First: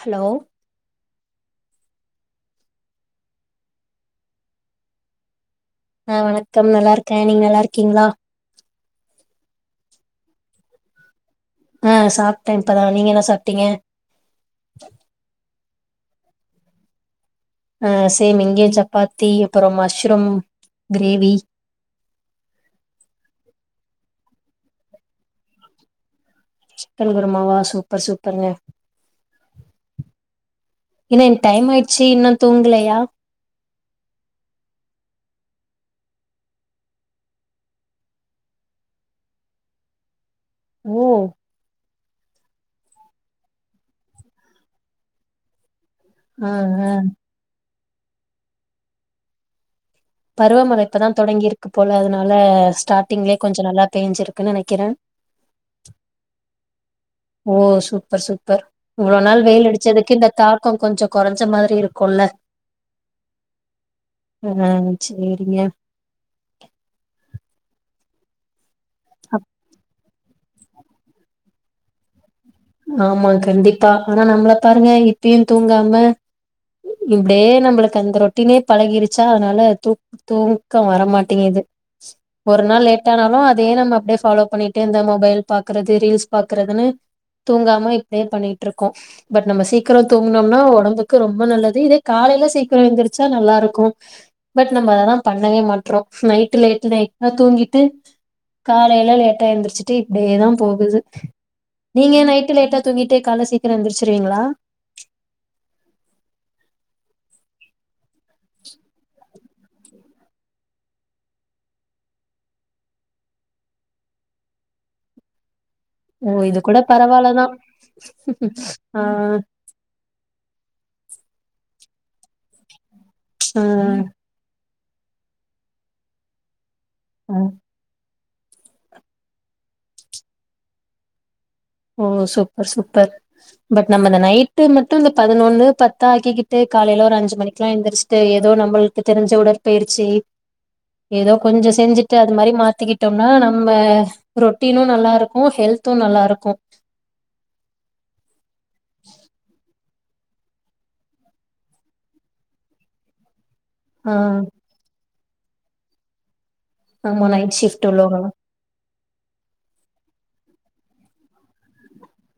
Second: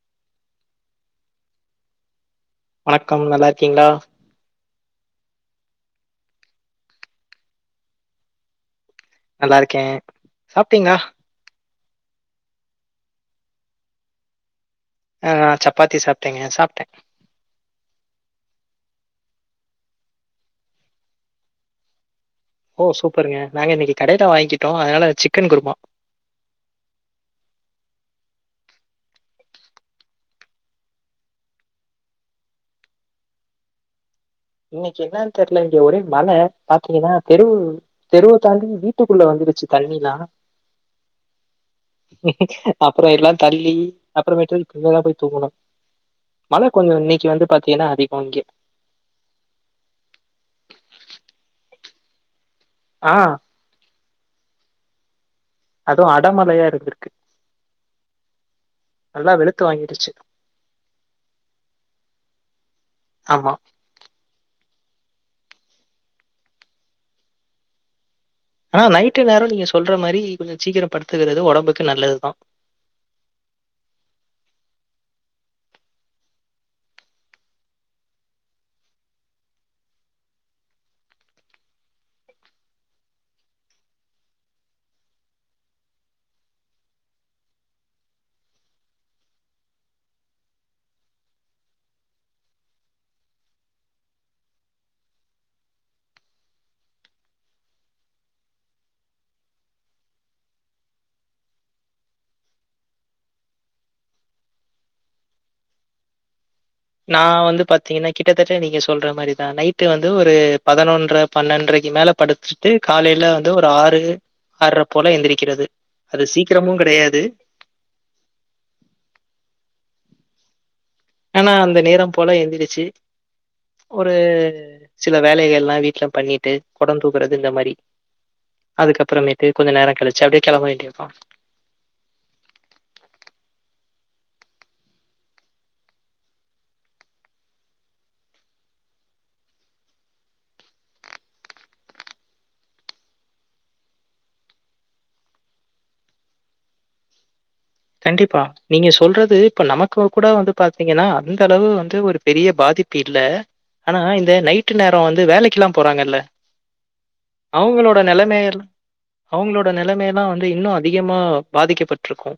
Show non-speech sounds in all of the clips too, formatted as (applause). Hello வணக்கம் நல்லா இருக்கீங்ளா ஆ வணக்கம் நல்லா இருக்கே நீங்க நல்லா இருக்கீங்ளா நல்லா இருக்கே சாப்டீங்ளா ஆ சாப்ட்டே இப்பதா நீங்க என்ன சாப்டீங்க ஆ சப்பாத்தி சாப்டேங்க சாப்டே அ சேம் இங்கேயு சப்பாத்தி அப்பறோ மஷ்ரூம் கிரேவி ஓ சூப்பருங்க நாங்க இன்னைக்கி கடய்ல வாங்கிட்டோ அதனால சிக்கன் குருமா சிக்கன்குருமாவா சூப்பர் சூப்பருங்க என்ன என்கக டைம் ஆய்ட்ச்சி இன்னு தூங்கலையா இன்னைக்கி என்னனு தெரில இங்க ஒரே மழ பாத்தீங்கனா தெரு தெருவ தாண்டி வீட்டுக்குள்ள வந்துருச்சி தண்ணிலா ஓ (unintelligible) அப்றோ எல்லாரு தள்ளி அப்புறமேட்டு கிளியரா போய் தூங்குனோ ஆ மழ ஆ கொஞ்ச இன்னக்கி வந்து பாத் தீங்கனா அதிகோ இங்க பருவமழ இப்பதா தொடங்கிருக்கு போல அதனால ஆ ஸ்டார்ட்டிங்லயே கொஞ்ச நல்லா பேஞ்சிருக்குனு நெனைக்கறே அது அடமழையா இருக்கு ஓ சூப்பர் சூப்பர். இவ்ளோ நல்லா நாள் வெளுத்து வெயில் வாங்கிருச்சு. அடிச்சதுக்கு இந்த தாக்கம் கொஞ்ச கொறஞ்ச மாரி இருக்குல்ல ஆமா ம் ஆ சேரிங்க ஆ நைட்டு நேரோ நீங்க சொல்ற மாரி கொஞ்ச சீக்கிர படுத்துக்கறது ஒடம்புக்கு நல்லதுதா ஆமா கண்டிப்பா. ஆனா நம்மள பாருங்க இப்பயு தூங்காம இப்டியே நம்பளுக்கு அந்த ரொட்டடீனே பழகிருச்சா அதனால தூக் தூக்கோ வரமாட்டேங்குது. ஒரு நாள் லேட் ஆனாலு அதயே நம்ம அப்டியே ஃபாலோ பண்ணிட்டே இந்த மொபைல் பாக்கறது ரீல்ஸ் பாக்குறதுன்னு தூங்காம இப்டியே பண்ணிட்ருக்கோ. பட் நம்ம சீக்ரோ தூங்குனோம்னா ஒடம்புக்கு ரொம்ப நல்லது. இதே காலைல சீக்கிரோ எழுந்துரிச்சா நல்லா இருக்கு. பட் நம்ம அதா பண்ணவே மாட்றோ. நைட் லேட் நைட்டா தூங்கிட்டு காலைல லேட்டா எந்திரிச்சிட்டு இப்டியேதா போகுது நீங்க நை ட்டு லேட்டா தூங்கிட்டு காலைல சீக்கிரோ எந்திருச்சிருவீங்களா? நா வந்து பாத்தீங்னா கிட்டத்தட்ட நீங்க சொல்ற மாரிதா நைட்டு வந்து ஒரு பதனொன்ர பன்னென்டரைக்கி மேல படுத்துட்டு காலைல வந்து ஒரு ஆறு ஆற்ர போல எந்திரிக்கிறது அது ஓ இது சீக்கிரமு கூட கெடையாது பரவால்லதா ஆ ஆனா அந்த நேரம் போல எந்திரிச்சி ஒரு சில வேலைகள்லா வீட்ல பண்ணிட்டு கொடம் ஆ தூக்கறது இந்த மாரி அதுக்கப்புறமேட்டு கொஞ்ச நேரோ கழிச்சு அப்டியே கெளம்ப வேண்டியதுதா ஓ சூப்பர் சூப்பர் பட் நம்ம இந்த நைட்டு மட்டு இந்த பதினொன்னு பத்தா ஆக்கிக்கிட்டு காலைல ஒரு அஞ்சு மணிக்கெல்லா எந்திரச்சுட்டு ஏதோ நம்மளுக்கு தெரிஞ்ச உடற்பயிற்சி ஏதோ கொஞ்ச செஞ்சுட்டு அது மாரி மாத்திக்கிட்டோம்னா நம்ம ரொட்டீனு நல்லா இருக்கு ஹெல்த்து நல்லா இருக்கு கண்டிப்பா நீங்க சொல்றது இப்ப நம க்கு கூட வந்து பாத்தீங்கன்னா அந்த அளவு வந்து ஒரு பெரிய பாதிப்பு இல்ல ஆனா ஆ இந்த நைட்டு நேரோ வந்து வேலைக் கெல்லா போறாங்கல்ல ஆமா நைட் ஷிஃப்ட் அவங்களோட உள்ளவங்களா நெலமையெல் அவங்களோட நெலமே ஆனா வந்து இன்னு அதிகமா பாதிக்கப்பட்டிருக்கு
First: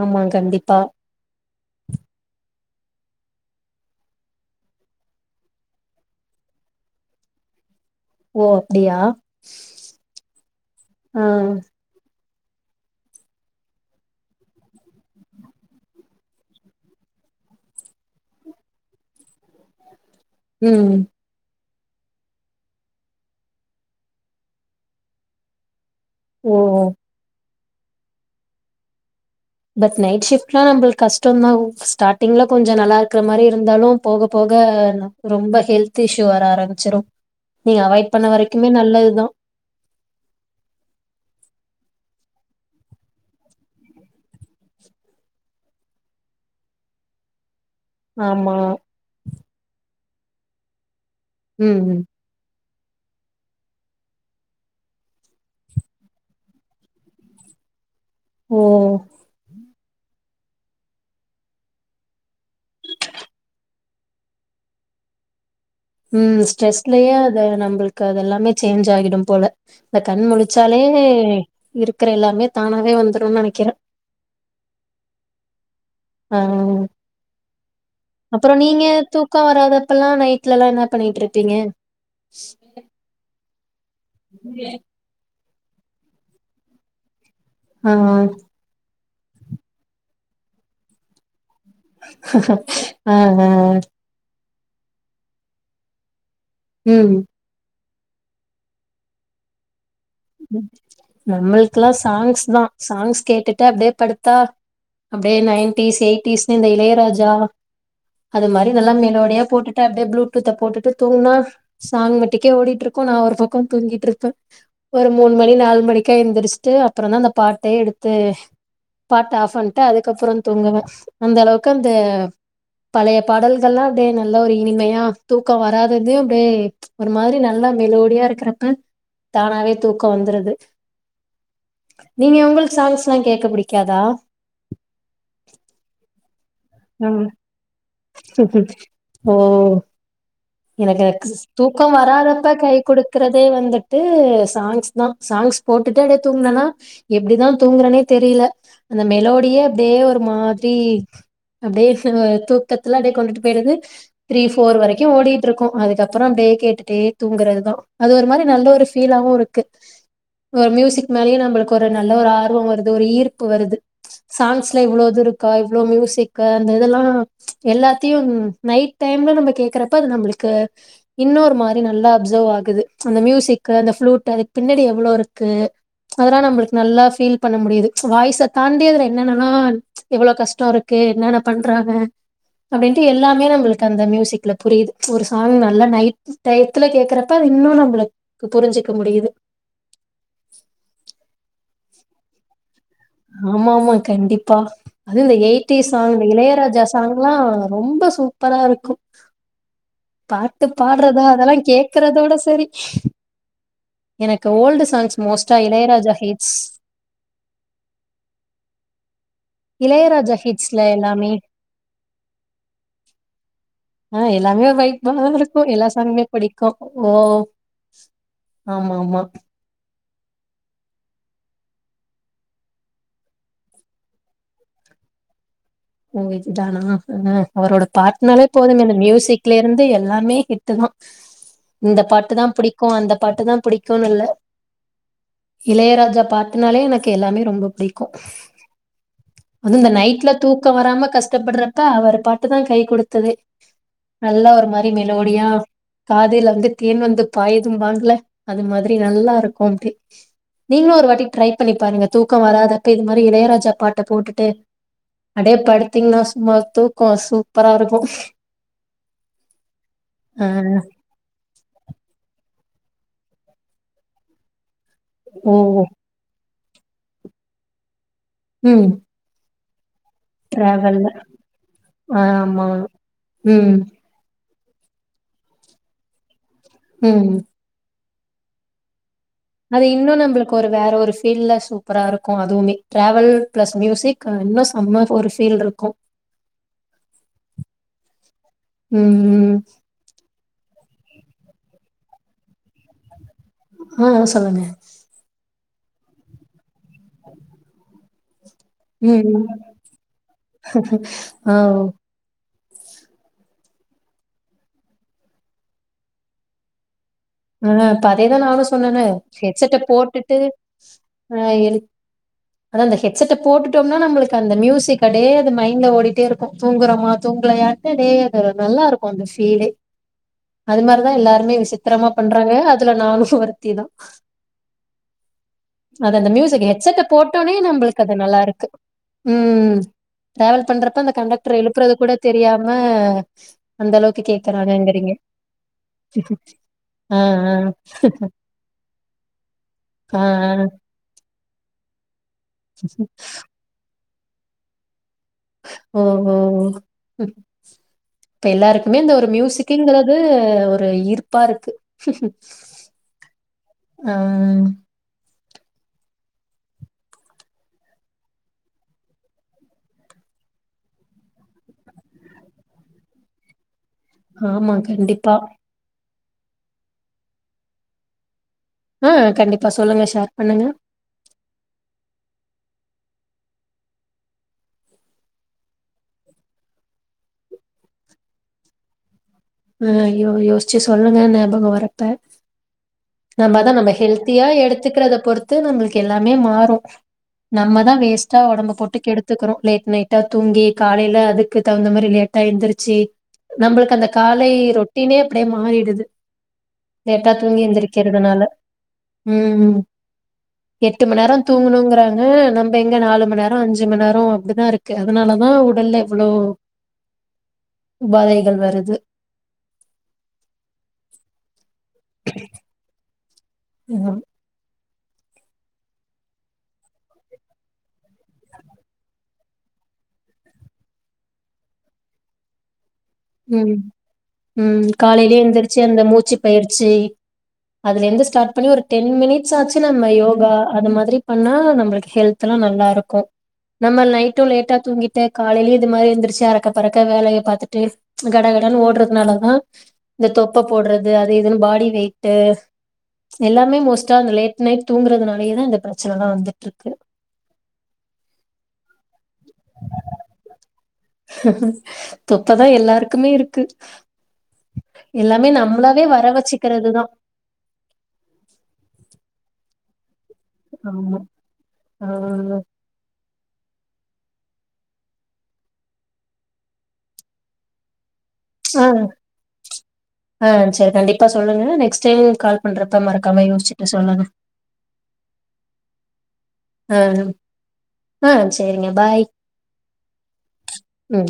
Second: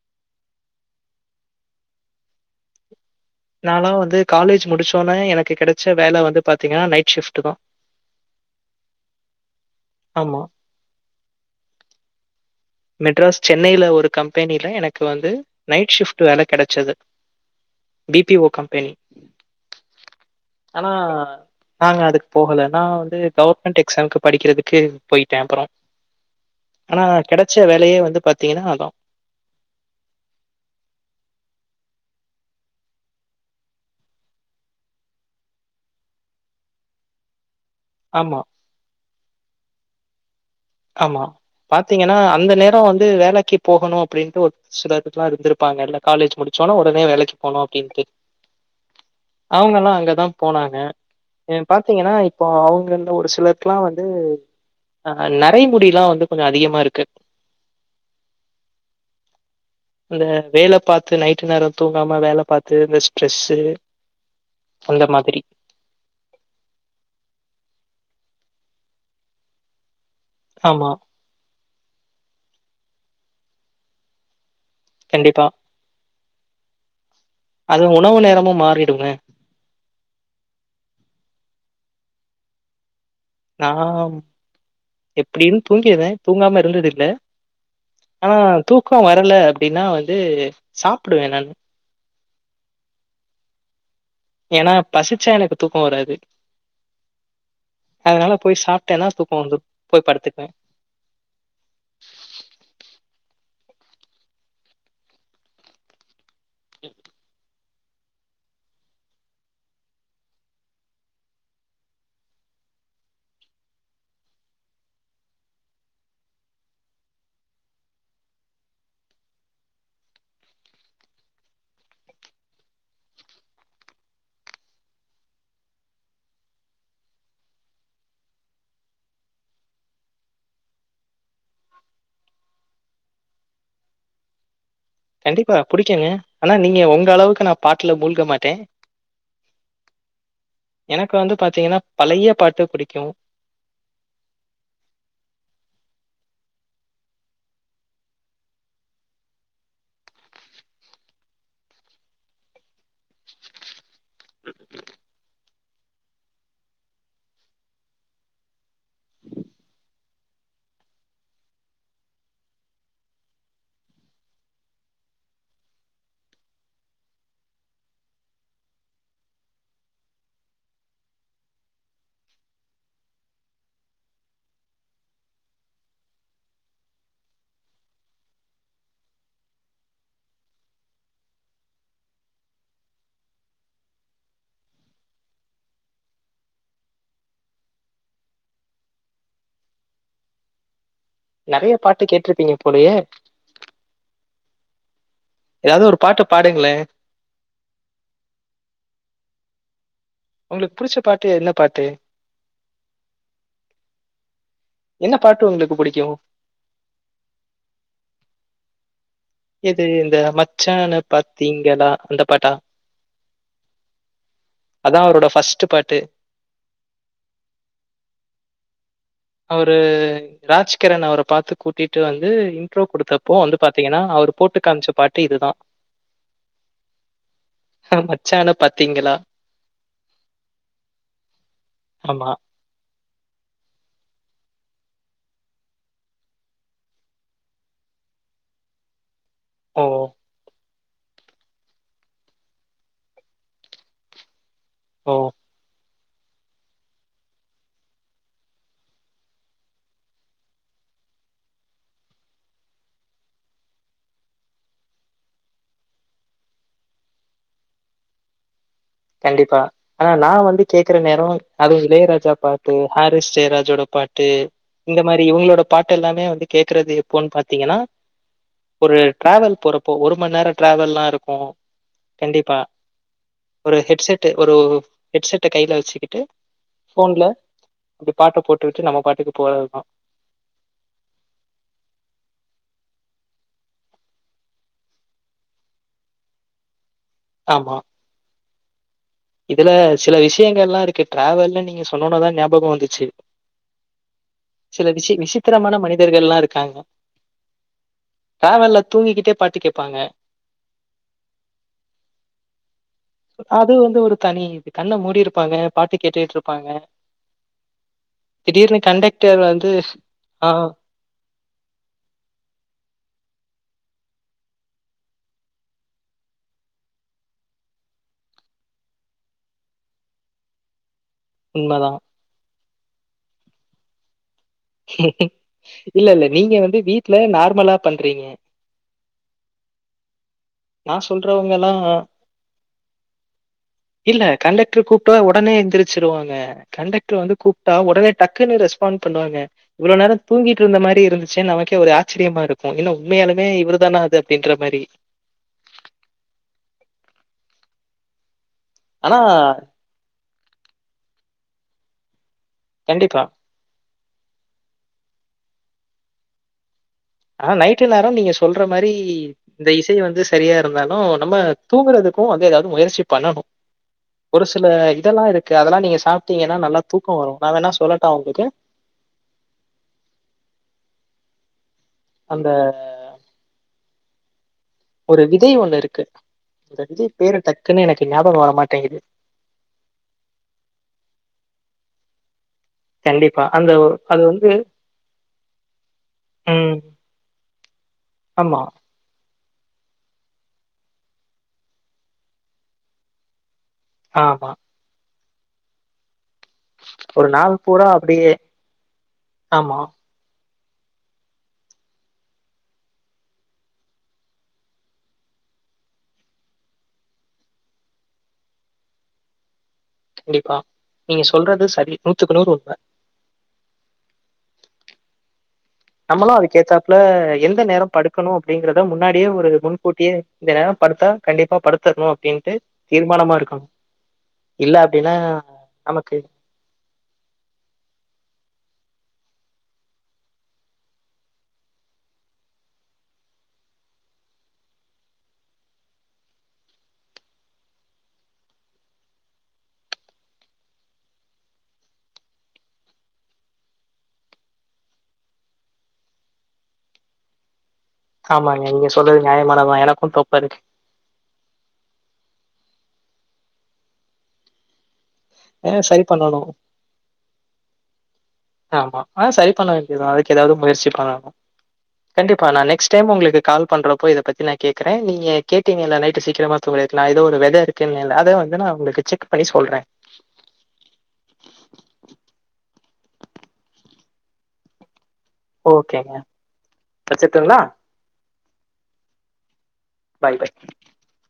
ஆமா கண்டிப்பா நால்லா வந்து காலேஜ் முடிச்சோன்னே எனக்கு கெடைச்ச வேல வந்து பாத்தீங்கன்னா நைட் ஷிஃப்ட்டுதா ஓ அப்டியா ஆமா. ஆ மெட்ராஸ் சென்னைல ஒரு கம்பெனில எனக் கு வந்து நைட் ஷிஃப்ட் டு வேல கெடச்சது பி டி ஓ கம்பெனி ஆனா ம் நாங்க அதுக் போகல நா வந்து கவர்மெண்ட் எக்ஸாம்க்கு படிக்றதுக்கு போய்ட்ட அப்றோ ஓ கெடச்ச வேலயே வந்து பாத்தீங்கனா அதா பட் நைட் ஷிஃப்ட்லா நம்ளுக்கு கஷ்டோ தா ஒ ஸ்டாட்டிங்ல கொஞ்ச நல்லாருக்கற மாரி இருந்தாலு போக போக ரொம்ப ஹெல்த் இஷு வர ஆரம்பிச்சிரும் நீங்க அவாய்ட் பண்ண ஆமா, வரைக்குமே நல்லது தா ஆமா பாத்தீங்கனா அந்த நேரோ வந்து வேலக்கி போகணு அப்டின்ட்டு ஒரு சிலதுக்லா இருந்திருப்பாங்கல காலேஜ் முடிச்சவனே உடனே வேலைக்கி போணு கின்டு ஆமா அவுங்கல்லா அங்க தா போனாக ஏ ம் ம் பாத்தீங்கனா இப்போ அவுங் நந்த ஒரு சிலருக்குலா வந்து ஆ ந கைமுடிலா வந்து கொஞ்ச அதிகமாருக்கு ஓ இந்த வேல பாத்து நைட்டு நேரோ தூங்காம வேல பாத்து இந்த ஸ்ட்ரெஸு அந்த மாதிரி ம் ஸ்ட்ரெஸ்லயே அத நம்ளுக்கு அதெல்லாமே சேஞ்ச் ஆகிடும் போல இந்த கண் முழிச்சாலே ஆமா, இருக்கற எல்லாமே தானாவே வந்துரும்னு நனைக்கிற கண்டிப்பா ஆ அது உணவு அப்றோ நேரமும் நீங்க மாறிடுங்க. தூக்கோ வராதப்பலா நைட்லலா என்ன பண்ணிட்ருப்பீங்க (inaudible) நாம் இப் இப்டின் தூங்கிர்த தூங்காம இருந்தது இல்ல ஆ தூக்கோ வரல அப்டினா வந்து சாப்டுவ நானு அ அ அ ஏனா பசிச்சா எனக்கு தூக்கோ வராது ம் அதனால போய் சாப்டனா தூக்கோ வந்துரும் போய் படுத்துக்குவேன். நம்ளுக்லா சாங்ஸ் தா சாங்ஸ் கேட்டு ட அப்டே படுத்தா அப்டே நைன்டீஸ் எய்டீஸ் ந்த இந்த இளையராஜா அது மாரி நல்லா மெலோடியா போட்டுட்ட அப்டியே ப்ளூடூத்த போட்டுட்டு தூங்குனா சாங் மட்டுக்கே ஓடிட்டு இருக்கு நா ஒரு பக்க தூங்கிட்ருப்பே ஒரு மூணு மணி நாலு மணிக்கா எழுந்திரிச்சுட்டு அப்றந்தா அந்த பாட்டே எடுத்து பாட்டு ஆஃப் பண்ட்டு அதுக்கப்ற தூங்குவே அந்த அளவுக்கு அந்த பழைய பாடல்கள்லா அப்டியே நல்லா ஒரு இனிமையா தூக்க வராததையு அப்டியே ஒரு மாரி நல்லா மெலோடியா இருக்கிறப்ப தானாவே தூக்க வந்துருது நீங்க உங்களுக்கு சாங்ஸ்ல்லா கேக்க புடிக்காதா கண்டிப்பா புடிக்குங்க ஆனா நீங்க உங்க அளவுக்கு நா பாட் க் கும் ம் எனக்கு எனக்கெனக்கு வந்து தூக்க பாத்தீங்கன்னா, பழைய வராதப்ப பாட்டு கை புடிக்கும். குடுக்குறதே வந்துட்டு சாங்ஸ் தா சாங்ஸ் போட்டுட்டே அப்ட தூங்குனனா எப்டிதா தூங்கறனே தெரில அந்த மெலோடியே அப்டியே ஒரு மாத்ரி அப்டியே தூக்கத்துல அப்டியே கொண்டுட்டு போயிருது த்ரீ ஃபோர் வரைக்கு ஓடிட் ட்ருக்கு அதுக்கப்ற அப்டியே கேட்டுட்டே தூங்கறதுதா அது ஒரு மாரி நல்ல ஒரு ஃ ஃபீலாவு இருக்கு ஒரு மியூசிக் மேலேயே நம்மளுக்கு ஒரு நல்ல ஒரு ஆர்வம் வருது ஒரு ஈர்ப்பு வருது சாங்ஸ்ல இவ்வளோ இது இருக்கா இவ்ளோ மியூசிக் அந்த இதெல்லா எல்லாத்தையு நைட் டைம்ல நம்ம கேக்குறப்ப அது நம்மளுக் கு இன்னொரு மாரி நல்லா அப்சர்வ் ஆகுது அந்த மியூசிக்கு அந்தளூடைப் அதுக்கு பின்னடி எவ்ளோ இருக்கு அதல்லா நம்மளுக்கு நல்லா ஃபீல் பண்ண முடியுது வாய்ஸை தாண்டி அதுல என்னன்னா எவ்ள கஷ்ட இருக்கு என்னன்ன பண்றாங்க அப்டின்ட்டு எல்லாமே நம்மளுக்கு அந்த மியூசிக்ல புரிது ஒரு சாங் நல்லா நைட் டயத்துல கேக்குறப்ப அது இன்னு நம்மளுக்கு புரிஞ்ஜிக்க முடியுது நெறைய பாட்டு கேட்டிருப்பீங்க போலையே ஆமாமா கண்டிப்பா அது எயிட்டி ஏதாவது ஒரு சாங் பாட்டு இந்த பாடுங்களே இளையராஜா சாங்ல்லா ரொம்ப சூப்பரா இருக்கு பாட்டு உங்களுக்கு புடிச்ச பாட்றதா பாட்டு என்ன அதல்லா பாட்டு கேக்கறதோட சரி எனக் ஓல்டு சான்ஸ் என்ன பாட்டு மோஸ்டா உங்களுக்கு புடிக்கு இளையராஜா ஹிட்ஸ் எது இந்த இளையராஜா ஹிட்ஸ்ல மச்சன்னு எல்லாமே பாத்தீங்களா அந்த பாட்டா அத உஇருக்கு எல்லா சாங்குமே பிடிக்கு ஓ ஆ ஆமா அவுரு ராஜ்கிரன் அவர பாத்து கூட்டிட்டு வந்து இன்ட்ரோ குடுத்தப்போ வந்து பாத்தீங்கன்னா அவரு போட்டு காம்ச்ச பாட்டு இதுதா ஓ இதுதானா ஹ அவரோட பாட்னாலே மச்சான போதுமே இந்த பாத்தீங்களா மியூசிக்லருந்து எல்லாமே ஹிட் தா இந்த ஆமா பாட்டு தா புடிக்கு அந்த பாட்டுதா புடிக்குனுல்ல இளையராஜா பாட்டுனாலே எனக்கு எல்லாமே ரொம்ப புடிக்கு ஓ அந்த நைட்ல தூக் க்க வராம கஷ்டப்பட்றப்ப அவரு பாட்டு தா கை குடுத்ததே நல்ல ஒரு மாரி ஓ மெலோடியா காதில் வந்து தேன் வந்து பாயிதும்பாங்ல அது மாதிரி நல்லாருக்கு அப்டே நீங்களு ஒரு வாட்டி ட்ரை பண்ணி பாருங்க தூக்கொ வராதப்ப இது மாரி இளையராஜா பாட்ட போட்டுட்டு அடே படுத்தீங்னா சும்மா தூக்கொ சூப்பராருக்கு கண்டிப்பா ஆனா நா வந்து கேக்குற நேரொ அதுவு இளையராஜா பா ட்டு ஹாரிஸ் ஜெயராஜோட பாட்டு இந்த மாரி ஓ இவுங்ளோட பாட்டெல்லாமே வந்து கேக்குறது எப்போன் பாத்தீங்கனா ம் ஒரு டிராவல் போற ப்பொ ஒரு மண் நேர டிராவல்ல ட்ராவெல்லாருக்கு கண்டிப்பா ஆமா ம் ஒரு ஹெட்செட்டு ஒரு ஹெட்செட்ட கைல வச்சுகிட்டு ம் இப்டி பாட்ட போட்டுட்டு நம்ம பாட்டுக்கு அது போறதுதான். இன்னு நம்ப்ளுக்கு ஒரு வேற ஒரு ஃபீல்ல சூப்பராருக்கு அதுவ்மே ட்ராவல் ப்ளஸ் மியூசிக் அது இன்னு செம்ம ஒரு ஃபீல்ருக்கு ஆமா ம் ம் யங்கள்லா இருக்கு ட்ராவல்னு நீங்க சொன்னோனதா நியாபகொ வந்துச்சு ஹ அ சொல்லுங்க த்திரமான மனிதர்கள்லா இருக்காங்க (inaudible) டிராவல்ல தூங்கிக்கிட்டே ம் பாட்டு கேட்பாங்க. ஓ அது வந்து ஒரு தனி இது கண்ண மூடிருப்பாங்க பாட்டு கேட்டுட்ருப்பாங்க ஆ இப்ப அதேதா நானு சொன்னனே வந்து ஹெட்செட்ட போட்டுட்டு ஆ அ எழு அதா அந்த ஹெட்செட்ட போட்டுட்டோம்னா நம்மளுக்கு அந்த மியூசிக் அடே அது மைண்ட்ல ஓடிட்டேருக்கு தூங்குறோமா தூங்லயா (unintelligible) நல்லாருக்கு அந்த ஃபீலே அது மாரி தா எல்லாருமே உண்மதான். விசித்ரமா றாங்க அதுல நானு ஒருத்திதா இல்ல, அது இல்ல. அந்த நீங்க மியூசிக் வந்து ஹெட்செட்ட வீட்ல போட்டோனே நார்மலா நம்பளுக்கு அது பண்றீங்க. நல்லாருக்கு ம் ட்ராவல் பண்றப்ப நான் அந்த கண்டக்டர் சொல்றவங்கலாம் எழுப்றது கூட தெரியாம அந்தளவுக்கு இல்ல கண்டக்டர் கேக்குறாருங்குறீங்க கூப்ட்டா டர் வந்து கூப்டா ஒடனே டக்குன்னு ரெஸ்பாண் பண்ணுவாங்க இவ்ளொ நேர ஆ, ஆ, ஆ. தூங்கிட்ருந்த மாரி இருந் துச்சுன்‌ நமக்கே ஒரு ஆ ஆச்சரியமா இருக்கு ஏன்னா உண்மையாலுமே இவருதானா அது அப்டின்ற மாரி ஓஹோ இப்ப எல்லாருக்குமே இந்த ஆனா ஒரு மியூசிக்குங்கிறது ஆ ஒரு ஈர்ப்பா இருக்கு கண்டிப்பா. ஆ ஆ நைட்டு நேரோ நீங்க சொல்ற மாரி இந்த இசை வந்து சரியா இருந்தாலு நம்ம தூங்குறதுக்கு வந்து எதாவது முயற்சி பண்ணணு ஒரு சில ஆமா இதெல்லா கண்டிப்பா. இருக்கு அதெல்லா நீங்க சாப் ட்டீங்கன்னா நல்லா தூக்கோ வரு நா வேண்ணா சொல்லட்டா உங்களுக்கு? ஆ கண்டிப்பா சொல்லுங்க ஷேர் பண்ணுங்க அந்த ஒரு விதை ஒண்ணு இருக்கு. அந்த விதை பேரு டக்குன்னு எனக்கு ஞாபகோ வரமாட்டேங்குது. ஆ ஐயோ யோசிச்சு சொல்லுங்க ஞாபகோ வர்றப்ப. கண்டிப்பா. நம்ம அதா அந்த நம்ம அது ஹெல்த்தியா வந்து எடுத்துக்கிறத பொறுத்து நம்மளுக்கு எல்லாமே ம். மாறு. நம்மதா வேஸ்ட்டா ஆமா, ஒடம்ப போட்டு கெடு த்துக்கறோ லேட் நைட்டா தூங்கி காலைல அதுக்கு தகுந்த மாரி லேட்டா எந்திரிச்சி நம்பளுக்கு அந் காலை ஆமா. ரொட்டீனே அப்டியே மாறிடுது ஒரு லேட்டா நாள் தூங்கி பூரா அப்படியே எந்திரிக்கிறதுனால ம் ஆமா, எட்டு மணி நேரோ தூங்கணுங்கறாங்க நம்ப எங்க நாலு மணி நேரோ அஞ்சு மணி நேரோ அப்டிதா இருக்கு. அதனாலதா உடல்ல இவ்ளோ உபாதைகள் வருது. கண்டிப்பா. நீங்க சொல்றது சரி நூத்துக்கு நூறு உண்ம. இது ம் நம்மளு அதுக்கேத்தாப்ல எந்த நேரோ படுக்கணு அப்டிங்கறத முன்னாடியே ஒரு முன்கூட்டியே இந்த நேரோ படுத்தா கண்டிப்பா படுத்தரணு அப்டின்ட்டு ம் ம் அப்படின்னா காலைலயே எந்திரிச்சு அந்த நமக்கு மூச்சுப் பயிற்சி அதுல இருந்து ஸ்டார்ட் பண்ணி ஒரு டென் மினிட்ஸ் ஆச்சு நம்ம யோகா அது மாதிரி பண்ணா நம்பளுக்கு ஹெல்த் எல்லா நல்லா இருக்கு நம்ம நைட்டு லேட்டா தூங்கிட்டு காலைலயு இது மாரி எந்திரிச்சு அரக்க பரக்க வேலைய பாத்துட்டு கடகடன்னு ஓடுறதுனாலதா இந்த தொப்பை போடறது அது இதுன்னு பாடி வெயிட்டு் எல்லாமே மோஸ்ட்டா அந்த லேட் நைட் தூங்குறதுனாலயேதா இந்த பிரச்சனைலா வந்துட்ருக்கு ஆமாங்க நீங்க சொல்றது நியாயமானதுதா எனக்கும் தொப்ப இருக்கு. தொப்பதா எல்லாருக்குமே இருக்கு எல்லாமே அ சரி நம்மளாவே வர பண்ணணும். வச்சுக்கிறதுதா ஆமா ஆனா சரி பண்ண வேண்டியதுதா அது க்கு எதாவது முயற்சி ஆமா பண்ணணு ஆ கண்டிப்பா நெக்ஸ்ட் டைமு உங்களுக்கு கால் பண்றப்போ இத பத்தி நா கேக்குறே நீங்க கேட்டீங்கல்ல நைட்டு சீக்கிரமா தூங்கறக்கு நான் எதோ ஒரு வெத இருக்குன்ன ஆ ஆ ஆ சேரி கண்டிப்பா சொல்லுங்க நெக்ஸ்ட் டைமு கால் பண்றப் ப மறக்காம யோசிச்சுட்டு சொல்லுங்க ஓகேங்க வெச்சிர்டுங்ளா செரிங்க பாய் பாய் பாய் ம்